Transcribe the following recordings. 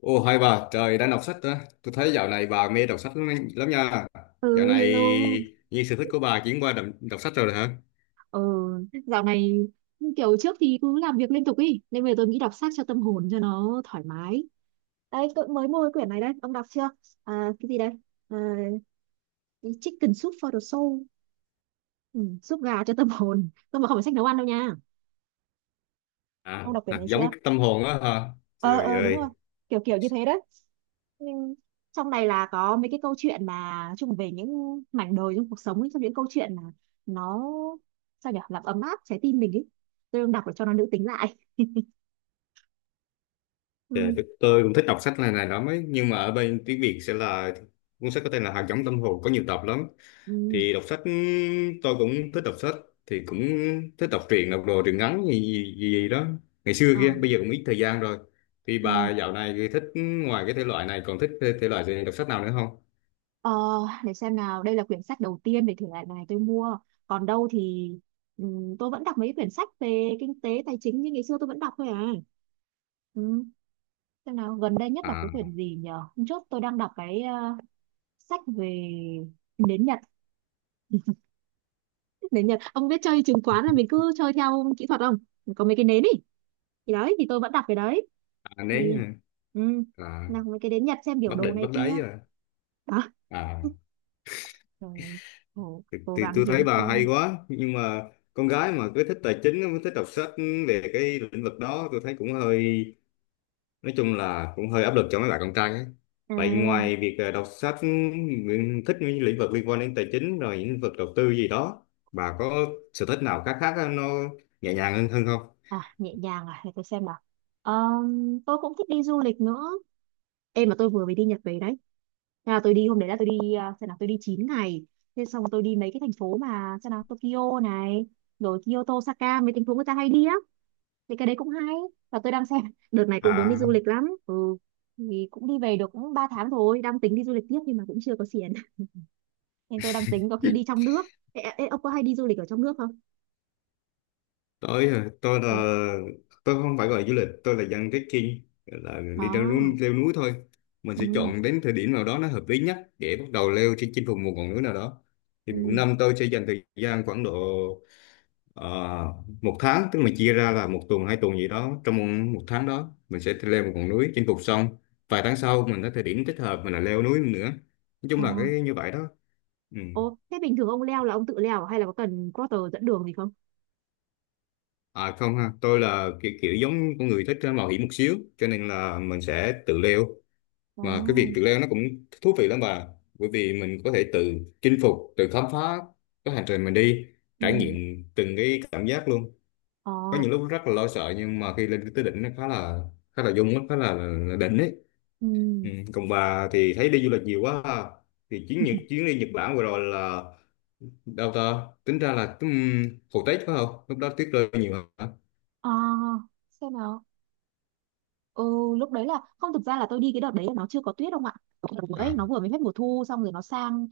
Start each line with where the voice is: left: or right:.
left: Ồ hai bà trời, đang đọc sách đó. Tôi thấy dạo này bà mê đọc sách lắm nha. Dạo
right: Ừ,
left: này
right: hello.
left: như sở thích của bà chuyển qua đọc sách rồi hả?
right: Ừ, dạo này kiểu trước thì cứ làm việc liên tục ý. Nên bây giờ tôi nghĩ đọc sách cho tâm hồn cho nó thoải mái. Đây, tôi mới mua cái quyển này đây. Ông đọc chưa? À, cái gì đây? À, cái Chicken Soup for the Soul. Ừ, súp gà cho tâm hồn. Tôi mà không phải sách nấu ăn đâu nha.
left: À,
right: Ông đọc quyển
left: hạt
right: này
left: giống
right: chưa?
left: tâm hồn đó hả?
right: ờ
left: Trời
right: ờ đúng rồi.
left: ơi,
right: Kiểu kiểu như thế đấy, nhưng trong này là có mấy cái câu chuyện mà chung về những mảnh đời trong cuộc sống ấy, trong những câu chuyện mà nó sao nhỉ, làm ấm áp trái tim mình ấy. Tôi đang đọc để cho nó nữ tính lại. Ừ,
left: dạ, tôi cũng thích đọc sách này này lắm ấy, nhưng mà ở bên tiếng Việt sẽ là cuốn sách có tên là Hạt giống tâm hồn, có nhiều tập lắm.
right: ừ,
left: Thì đọc sách, tôi cũng thích đọc sách, thì cũng thích đọc truyện, đọc đồ truyện ngắn gì, gì, gì gì đó ngày xưa
right: ờ,
left: kia, bây giờ cũng ít thời gian rồi. Thì
right: ừ.
left: bà dạo này thì thích, ngoài cái thể loại này còn thích thể loại gì, đọc sách nào nữa không?
right: Ờ, để xem nào, đây là quyển sách đầu tiên về thể loại này tôi mua, còn đâu thì ừ, tôi vẫn đọc mấy quyển sách về kinh tế tài chính, như ngày xưa tôi vẫn đọc thôi à. Ừ. Xem nào, gần đây nhất đọc cái
left: À,
right: quyển gì nhờ, hôm trước tôi đang đọc cái sách về nến Nhật. Nến Nhật ông biết, chơi chứng khoán là mình cứ chơi theo kỹ thuật không, có mấy cái nến ý, thì đấy thì tôi vẫn đặt cái đấy,
left: à nếu
right: thì
left: như-,
right: ừ,
left: à,
right: nào mấy cái nến Nhật xem biểu
left: Bắc
right: đồ
left: Định bất
right: này kia
left: Đáy à?
right: đó,
left: À
right: rồi cố,
left: thì,
right: cố
left: thì
right: gắng
left: tôi thấy
right: kiếm
left: bà hay
right: thêm.
left: quá, nhưng mà con gái mà cứ thích tài chính, mới thích đọc sách về cái lĩnh vực đó, tôi thấy cũng hơi, nói chung là cũng hơi áp lực cho mấy bạn con trai ấy.
right: À,
left: Vậy ngoài việc đọc sách, Nguyễn thích những lĩnh vực liên quan đến tài chính rồi những lĩnh vực đầu tư gì đó, bà có sở thích nào khác khác nó nhẹ nhàng hơn hơn không?
right: nhẹ nhàng à, để tôi xem nào. Tôi cũng thích đi du lịch nữa. Em mà tôi vừa mới đi Nhật về đấy. Thế là tôi đi, hôm đấy là tôi đi à, xem nào, tôi đi 9 ngày. Thế xong tôi đi mấy cái thành phố mà xem nào, Tokyo này, rồi Kyoto, Osaka, mấy thành phố người ta hay đi á, thì cái đấy cũng hay. Và tôi đang xem đợt này cũng muốn đi du
left: À
right: lịch lắm. Ừ, thì cũng đi về được cũng 3 tháng rồi, đang tính đi du lịch tiếp nhưng mà cũng chưa có tiền. Nên tôi đang tính có khi đi trong nước. Ê, ông có hay đi du lịch ở trong nước không?
left: tôi tôi là,
right: Ừ.
left: tôi không phải gọi là du lịch, tôi là dân trekking, là đi
right: Đó.
left: leo núi thôi. Mình sẽ
right: Ừ.
left: chọn đến thời điểm nào đó nó hợp lý nhất để bắt đầu leo trên chinh phục một ngọn núi nào đó. Thì một
right: Ừ.
left: năm tôi sẽ dành thời gian khoảng độ, ờ, một tháng, tức mình chia ra là một tuần hai tuần gì đó, trong một một tháng đó mình sẽ leo một ngọn núi chinh phục xong, vài tháng sau mình có thời điểm thích hợp mình là leo núi nữa. Nói chung
right: Ờ.
left: là cái như vậy đó, ừ.
right: Ồ, thế bình thường ông leo là ông tự leo à? Hay là có cần porter dẫn đường gì không?
left: À không ha, tôi là kiểu giống con người thích mạo hiểm một xíu, cho nên là mình sẽ tự leo. Mà cái việc
right: Ồ.
left: tự leo nó cũng thú vị lắm bà, bởi vì mình có thể tự chinh phục, tự khám phá cái hành trình mình đi,
right: Ừ.
left: trải nghiệm từng cái cảm giác luôn.
right: Ờ.
left: Có những lúc rất là lo sợ, nhưng mà khi lên tới đỉnh nó khá là dung á, khá là đỉnh ấy.
right: Ừ.
left: Ừ, còn bà thì thấy đi du lịch nhiều quá ha. Thì chuyến Nhật, chuyến đi Nhật Bản vừa rồi là, đâu ta tính ra là, hồi Tết phải không, lúc đó tuyết rơi nhiều hả?
right: À, xem nào. Ừ, lúc đấy là không, thực ra là tôi đi cái đợt đấy là nó chưa có tuyết không ạ? Cái đợt đấy,
left: À,
right: nó vừa mới hết mùa thu xong rồi nó sang,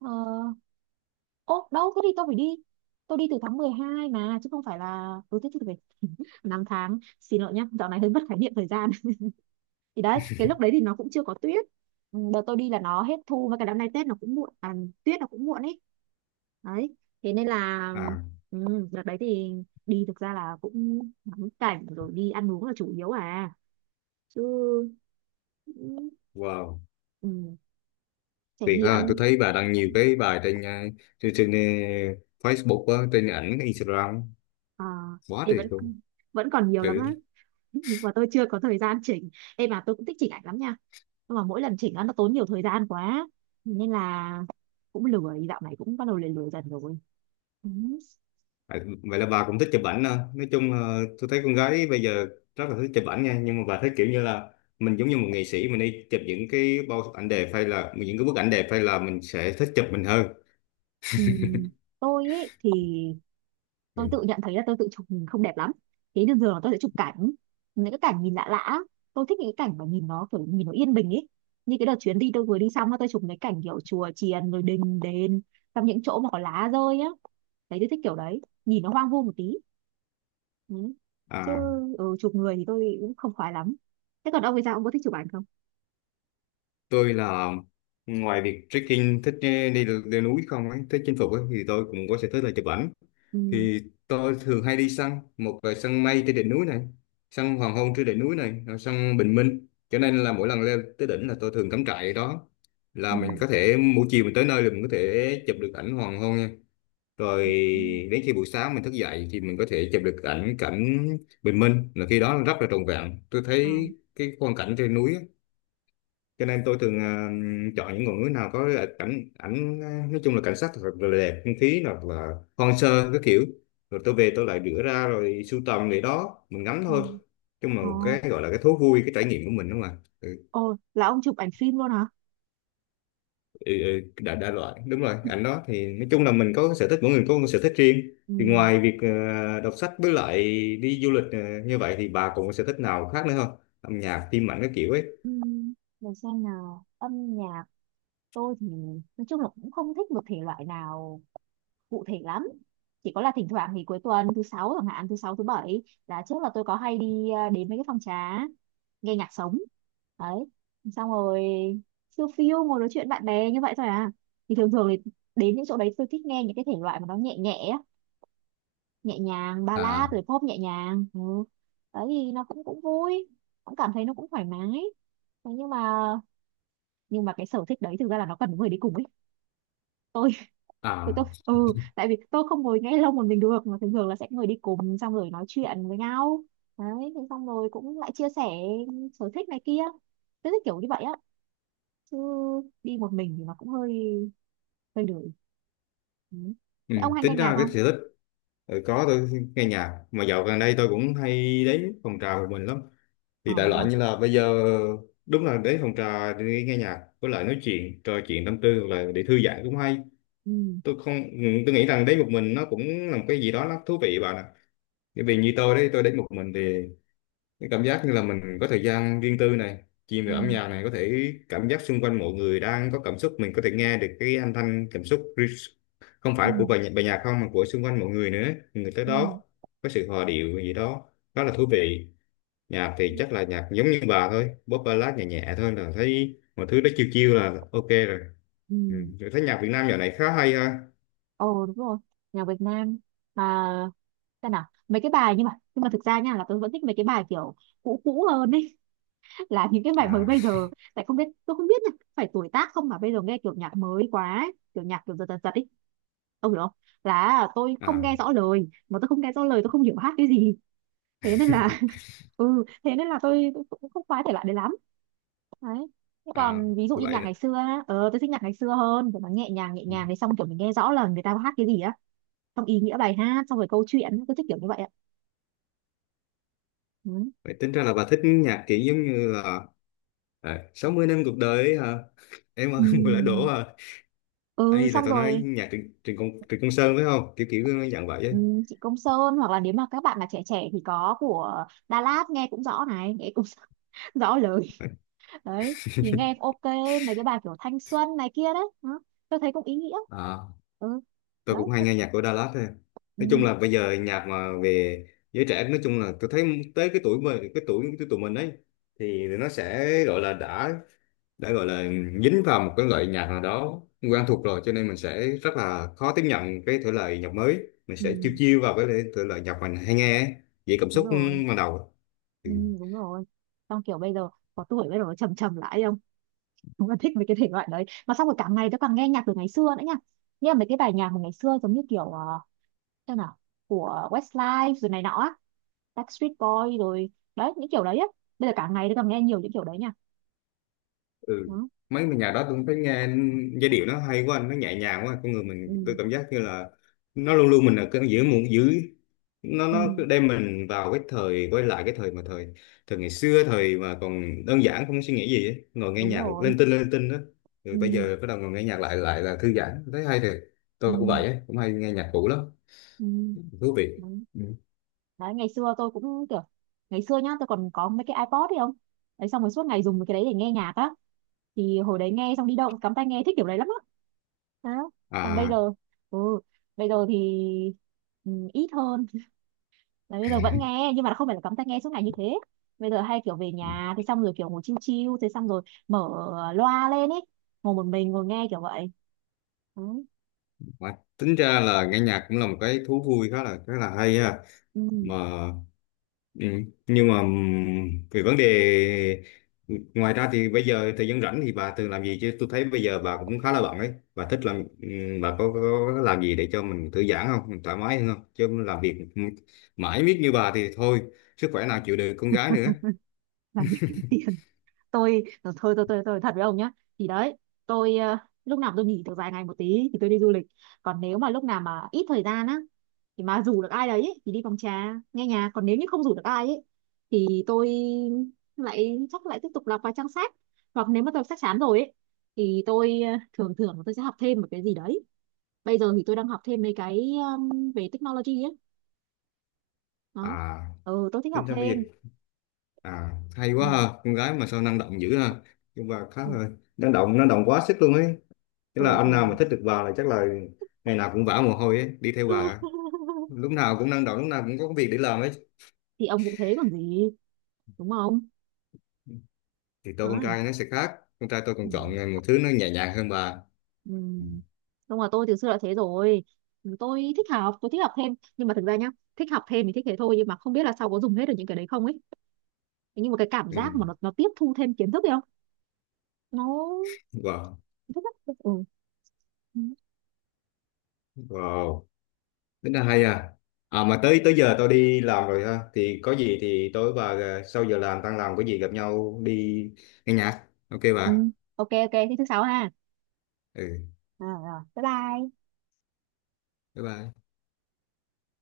right: ờ, ô đâu thế, thì tôi phải đi. Tôi đi từ tháng 12 mà, chứ không phải là, ừ thế thì phải 5 tháng. Xin lỗi nhá, dạo này hơi mất khái niệm thời gian. Thì đấy, cái lúc đấy thì nó cũng chưa có tuyết. Ừ, đợt tôi đi là nó hết thu, và cái năm nay Tết nó cũng muộn à, tuyết nó cũng muộn ấy đấy, thế nên là
left: à,
right: ừ, đợt đấy thì đi thực ra là cũng ngắm cảnh rồi đi ăn uống là chủ yếu à, chứ ừ,
left: wow,
right: ừ, trải
left: tuyệt ha. Tôi
right: nghiệm,
left: thấy bà đăng nhiều cái bài trên trên Facebook á, trên ảnh Instagram,
right: ờ,
left: quá
right: thì
left: tuyệt
right: vẫn
left: luôn.
right: vẫn còn nhiều
left: Ừ.
right: lắm á. Và tôi chưa có thời gian chỉnh. Em mà tôi cũng thích chỉnh ảnh lắm nha, nhưng mà mỗi lần chỉnh á, nó tốn nhiều thời gian quá, nên là cũng lười, dạo này cũng bắt đầu lười lười dần rồi. Ừ.
left: À, vậy là bà cũng thích chụp ảnh à. Nói chung là tôi thấy con gái bây giờ rất là thích chụp ảnh nha, nhưng mà bà thấy kiểu như là mình giống như một nghệ sĩ, mình đi chụp những cái bao ảnh đẹp hay là những cái bức ảnh đẹp, hay là mình sẽ thích chụp mình hơn?
right: Ừm, tôi ấy thì
left: Ừ.
right: tôi tự nhận thấy là tôi tự chụp mình không đẹp lắm, thế nên thường là tôi sẽ chụp cảnh, những cái cảnh nhìn lạ lạ. Tôi thích những cái cảnh mà nhìn nó kiểu nhìn nó yên bình ấy, như cái đợt chuyến đi tôi vừa đi xong á, tôi chụp mấy cảnh kiểu chùa chiền rồi đình đền, trong những chỗ mà có lá rơi á, đấy tôi thích kiểu đấy, nhìn nó hoang vu một tí. Ừ. Chứ
left: À
right: ừ, chụp người thì tôi cũng không khoái lắm. Thế còn ông thì sao, ông có thích chụp ảnh không?
left: tôi là, ngoài việc trekking thích đi, đi, leo núi không ấy, thích chinh phục ấy, thì tôi cũng có sở thích là chụp ảnh.
right: Ừ.
left: Thì tôi thường hay đi săn, một là săn mây trên đỉnh núi này, săn hoàng hôn trên đỉnh núi này, rồi săn bình minh, cho nên là mỗi lần leo tới đỉnh là tôi thường cắm trại ở đó,
right: Ừ.
left: là mình có thể buổi chiều mình tới nơi là mình có thể chụp được ảnh hoàng hôn nha. Rồi
right: Ừ. Ừ.
left: đến khi buổi sáng mình thức dậy thì mình có thể chụp được ảnh cảnh bình minh, là khi đó rất là trọn vẹn tôi
right: Ờ.
left: thấy, cái quang cảnh trên núi á, cho nên tôi thường chọn những ngọn núi nào có là cảnh ảnh nói chung là cảnh sắc thật là đẹp, không khí hoặc là hoang sơ cái kiểu. Rồi tôi về tôi lại rửa ra rồi sưu tầm để đó mình ngắm
right: Ừ.
left: thôi. Chung là
right: Ờ.
left: một cái gọi là cái thú vui, cái trải nghiệm của mình đúng không ạ, ừ,
right: Ồ, là ông chụp ảnh phim luôn hả?
left: ừ, ừ, đa loại đúng rồi, ảnh đó thì nói chung là mình có cái sở thích, mỗi người có một sở thích riêng.
right: Ừ.
left: Thì ngoài việc đọc sách với lại đi du lịch như vậy, thì bà còn có sở thích nào khác nữa không, âm nhạc phim ảnh cái kiểu ấy?
right: Ừ. Để xem nào, âm nhạc, tôi thì nói chung là cũng không thích một thể loại nào cụ thể lắm, chỉ có là thỉnh thoảng thì cuối tuần, thứ sáu chẳng hạn, thứ sáu thứ bảy là trước là tôi có hay đi đến mấy cái phòng trà nghe nhạc sống đấy, xong rồi siêu phiêu ngồi nói chuyện bạn bè như vậy thôi à. Thì thường thường thì đến những chỗ đấy tôi thích nghe những cái thể loại mà nó nhẹ nhẹ á, nhẹ nhàng, ballad
left: À,
right: rồi pop nhẹ nhàng. Ừ. Đấy thì nó cũng cũng vui, cũng cảm thấy nó cũng thoải mái. Thế nhưng mà cái sở thích đấy thực ra là nó cần người đi cùng ấy. Tôi tôi tôi
left: à,
right: ừ, tại vì tôi không ngồi nghe lâu một mình được, mà thường thường là sẽ người đi cùng xong rồi nói chuyện với nhau, đấy thế xong rồi cũng lại chia sẻ sở thích này kia, tôi thích kiểu như vậy á, chứ đi một mình thì nó cũng hơi hơi lười. Ừ.
left: ừ,
right: Thế ông hay nghe
left: tính
right: nhạc
left: ra cái
right: không?
left: sở thích, ừ, có, tôi nghe nhạc mà dạo gần đây tôi cũng hay đến phòng trà của mình lắm,
right: Ờ,
left: thì đại
right: vậy
left: loại
right: hả?
left: như là bây giờ, đúng là đến phòng trà để nghe nhạc với lại nói chuyện, trò chuyện tâm tư hoặc là để thư giãn cũng hay.
right: Ừ.
left: Tôi không tôi nghĩ rằng đến một mình nó cũng là một cái gì đó nó thú vị bạn ạ, bởi vì như tôi đấy, tôi đến một mình thì cái cảm giác như là mình có thời gian riêng tư này, chìm vào âm
right: Ừ.
left: nhạc này, có thể cảm giác xung quanh mọi người đang có cảm xúc, mình có thể nghe được cái âm thanh cảm xúc không phải
right: Ừ.
left: của bài nhạc, bài nhạc không mà của xung quanh mọi người nữa, người tới
right: Ừ.
left: đó có sự hòa điệu gì đó, đó là thú vị. Nhạc thì chắc là nhạc giống như bà thôi, pop ballad nhẹ nhẹ thôi, là thấy mọi thứ đó chiêu chiêu là ok rồi.
right: Ừ.
left: Ừ. Rồi thấy nhạc Việt Nam dạo này khá hay ha.
right: Ồ, đúng rồi, nhạc Việt Nam mà, xem nào mấy cái bài, nhưng mà thực ra nha, là tôi vẫn thích mấy cái bài kiểu cũ cũ hơn ấy, là những cái bài mới
left: À,
right: bây giờ tại không biết, tôi không biết là phải tuổi tác không mà bây giờ nghe kiểu nhạc mới quá ấy, kiểu nhạc kiểu giật giật giật ấy, ông hiểu không, là tôi không
left: à,
right: nghe rõ lời, mà tôi không nghe rõ lời, tôi không hiểu hát cái gì. Thế nên là, ừ, thế nên là tôi cũng không khoái thể loại đấy lắm, đấy. Thế
left: à
right: còn ví dụ như
left: vậy
right: nhạc
left: là,
right: ngày xưa á, tôi thích nhạc ngày xưa hơn, kiểu nó nhẹ nhàng thì xong kiểu mình nghe rõ là người ta hát cái gì á, xong ý nghĩa bài hát xong rồi câu chuyện, tôi thích kiểu như vậy ạ. Ừ.
left: vậy tính ra là bà thích nhạc kiểu giống như là, à, 60 năm cuộc đời ấy hả? Em ơi,
right: Ừ.
left: mùa lã đổ hả?
right: Ừ,
left: Ấy là
right: xong
left: tao nói
right: rồi.
left: nhạc Trịnh, Trịnh Công Sơn phải không? Kiểu kiểu nó dặn vậy
right: Ừ,
left: ấy.
right: chị Công Sơn, hoặc là nếu mà các bạn mà trẻ trẻ thì có của Đà Lạt, nghe cũng rõ này, nghe cũng rõ lời, đấy thì nghe ok, mấy cái bài kiểu thanh xuân này kia đấy đó. Tôi thấy cũng ý nghĩa.
left: À,
right: Ừ.
left: tôi
right: Đấy.
left: cũng hay nghe nhạc của Dallas thôi.
right: Ừ,
left: Nói chung là bây giờ nhạc mà về giới trẻ, nói chung là tôi thấy tới cái tuổi mà cái tuổi của tụi mình ấy, thì nó sẽ gọi là đã gọi là dính vào một cái loại nhạc nào đó quen thuộc rồi, cho nên mình sẽ rất là khó tiếp nhận cái thể loại nhạc mới, mình
right: ừ,
left: sẽ chiêu chiêu vào cái thể loại nhạc mình hay nghe ấy. Vậy cảm
right: đúng
left: xúc
right: rồi.
left: ban đầu,
right: Ừ, đúng rồi, xong kiểu bây giờ có tuổi, bây giờ nó trầm trầm lại không, đúng là thích mấy cái thể loại đấy. Mà xong rồi cả ngày tôi càng nghe nhạc từ ngày xưa nữa nha, nghe mấy cái bài nhạc mà ngày xưa, giống như kiểu thế nào, của Westlife rồi này nọ á, Backstreet Boy rồi, đấy những kiểu đấy á, bây giờ cả ngày tôi còn nghe nhiều những kiểu đấy nha,
left: ừ,
right: đó.
left: mấy mà nhạc đó tôi thấy nghe giai điệu nó hay quá, nó nhẹ nhàng quá, con người mình tôi
right: Ừ,
left: cảm giác như là nó luôn luôn mình ở cái giữa một giữ, nó
right: ừ,
left: nó cứ đem mình vào cái thời, quay lại cái thời mà thời thời ngày xưa, thời mà còn đơn giản không có suy nghĩ gì ấy. Ngồi nghe
right: đúng
left: nhạc
right: rồi.
left: lên tinh, lên tinh đó, rồi bây
right: Ừ,
left: giờ bắt đầu ngồi nghe nhạc lại lại là thư giãn, thấy hay thiệt. Tôi cũng
right: ừ,
left: vậy ấy, cũng hay nghe nhạc cũ lắm,
right: ừ,
left: thú vị.
right: đúng.
left: Ừ.
right: Đấy ngày xưa tôi cũng kiểu, ngày xưa nhá tôi còn có mấy cái iPod ấy không, đấy xong rồi suốt ngày dùng cái đấy để nghe nhạc á, thì hồi đấy nghe xong đi đâu cũng cắm tai nghe, thích kiểu đấy lắm á, đó. Còn bây
left: À
right: giờ ừ, bây giờ thì ừ, ít hơn, là bây giờ vẫn nghe nhưng mà không phải là cắm tai nghe suốt ngày như thế. Bây giờ hay kiểu về nhà thì xong rồi kiểu ngồi chill chill thế xong rồi mở loa lên ấy, ngồi một mình ngồi nghe kiểu vậy. Ừ.
left: mà tính ra là nghe nhạc cũng là một cái thú vui khá là hay ha.
right: Ừ.
left: Mà, ừ. Nhưng mà về vấn đề, ngoài ra thì bây giờ thời gian rảnh thì bà thường làm gì, chứ tôi thấy bây giờ bà cũng khá là bận ấy, bà thích làm, bà có làm gì để cho mình thư giãn không, mình thoải mái hơn không, chứ làm việc mãi miết như bà thì thôi, sức khỏe nào chịu được, con gái nữa.
right: Làm việc kiếm tiền. Tôi thôi thôi, tôi thật với ông nhá, thì đấy tôi, lúc nào tôi nghỉ được vài ngày một tí thì tôi đi du lịch, còn nếu mà lúc nào mà ít thời gian á, thì mà rủ được ai đấy ý, thì đi phòng trà nghe nhạc, còn nếu như không rủ được ai ấy thì tôi lại, chắc lại tiếp tục đọc vài trang sách, hoặc nếu mà tôi sách chán rồi ấy thì tôi, thường thường tôi sẽ học thêm một cái gì đấy. Bây giờ thì tôi đang học thêm mấy cái, về technology ấy, đó.
left: À
right: Ừ, tôi thích
left: tính
right: học
left: ra bây giờ,
right: thêm.
left: à, hay
right: Ừ,
left: quá ha, con gái mà sao năng động dữ ha, nhưng mà khá
right: ừ,
left: là năng động, quá sức luôn ấy, tức là
right: ừ, thì
left: anh nào mà thích được bà là chắc là ngày nào cũng vã mồ hôi ấy đi theo bà, lúc nào cũng năng động, lúc nào cũng có việc để làm ấy.
right: thì ông cũng thế còn gì, đúng không?
left: Thì tôi con
right: Đấy.
left: trai nó sẽ khác, con trai tôi
right: Ừ.
left: còn chọn một thứ nó nhẹ nhàng hơn bà.
right: Ừ.
left: Ừ.
right: Đúng rồi, tôi từ xưa đã thế rồi. Ừ, tôi thích học thêm, nhưng mà thực ra nhá, thích học thêm thì thích thế thôi, nhưng mà không biết là sau có dùng hết được những cái đấy không ấy. Thế nhưng mà cái cảm
left: Ừ.
right: giác mà nó tiếp thu thêm kiến thức ấy không, nó
left: Wow,
right: thích lắm. Ừ. Ừ.
left: wow, tính là hay à. À mà tới tới giờ tôi đi làm rồi ha, thì có gì thì tối bà sau giờ làm, tan làm có gì gặp nhau đi nghe nhạc ok
right: Ừ.
left: bà.
right: Ok ok, thế thứ sáu ha.
left: Ừ,
right: À, rồi bye bye.
left: bye bye.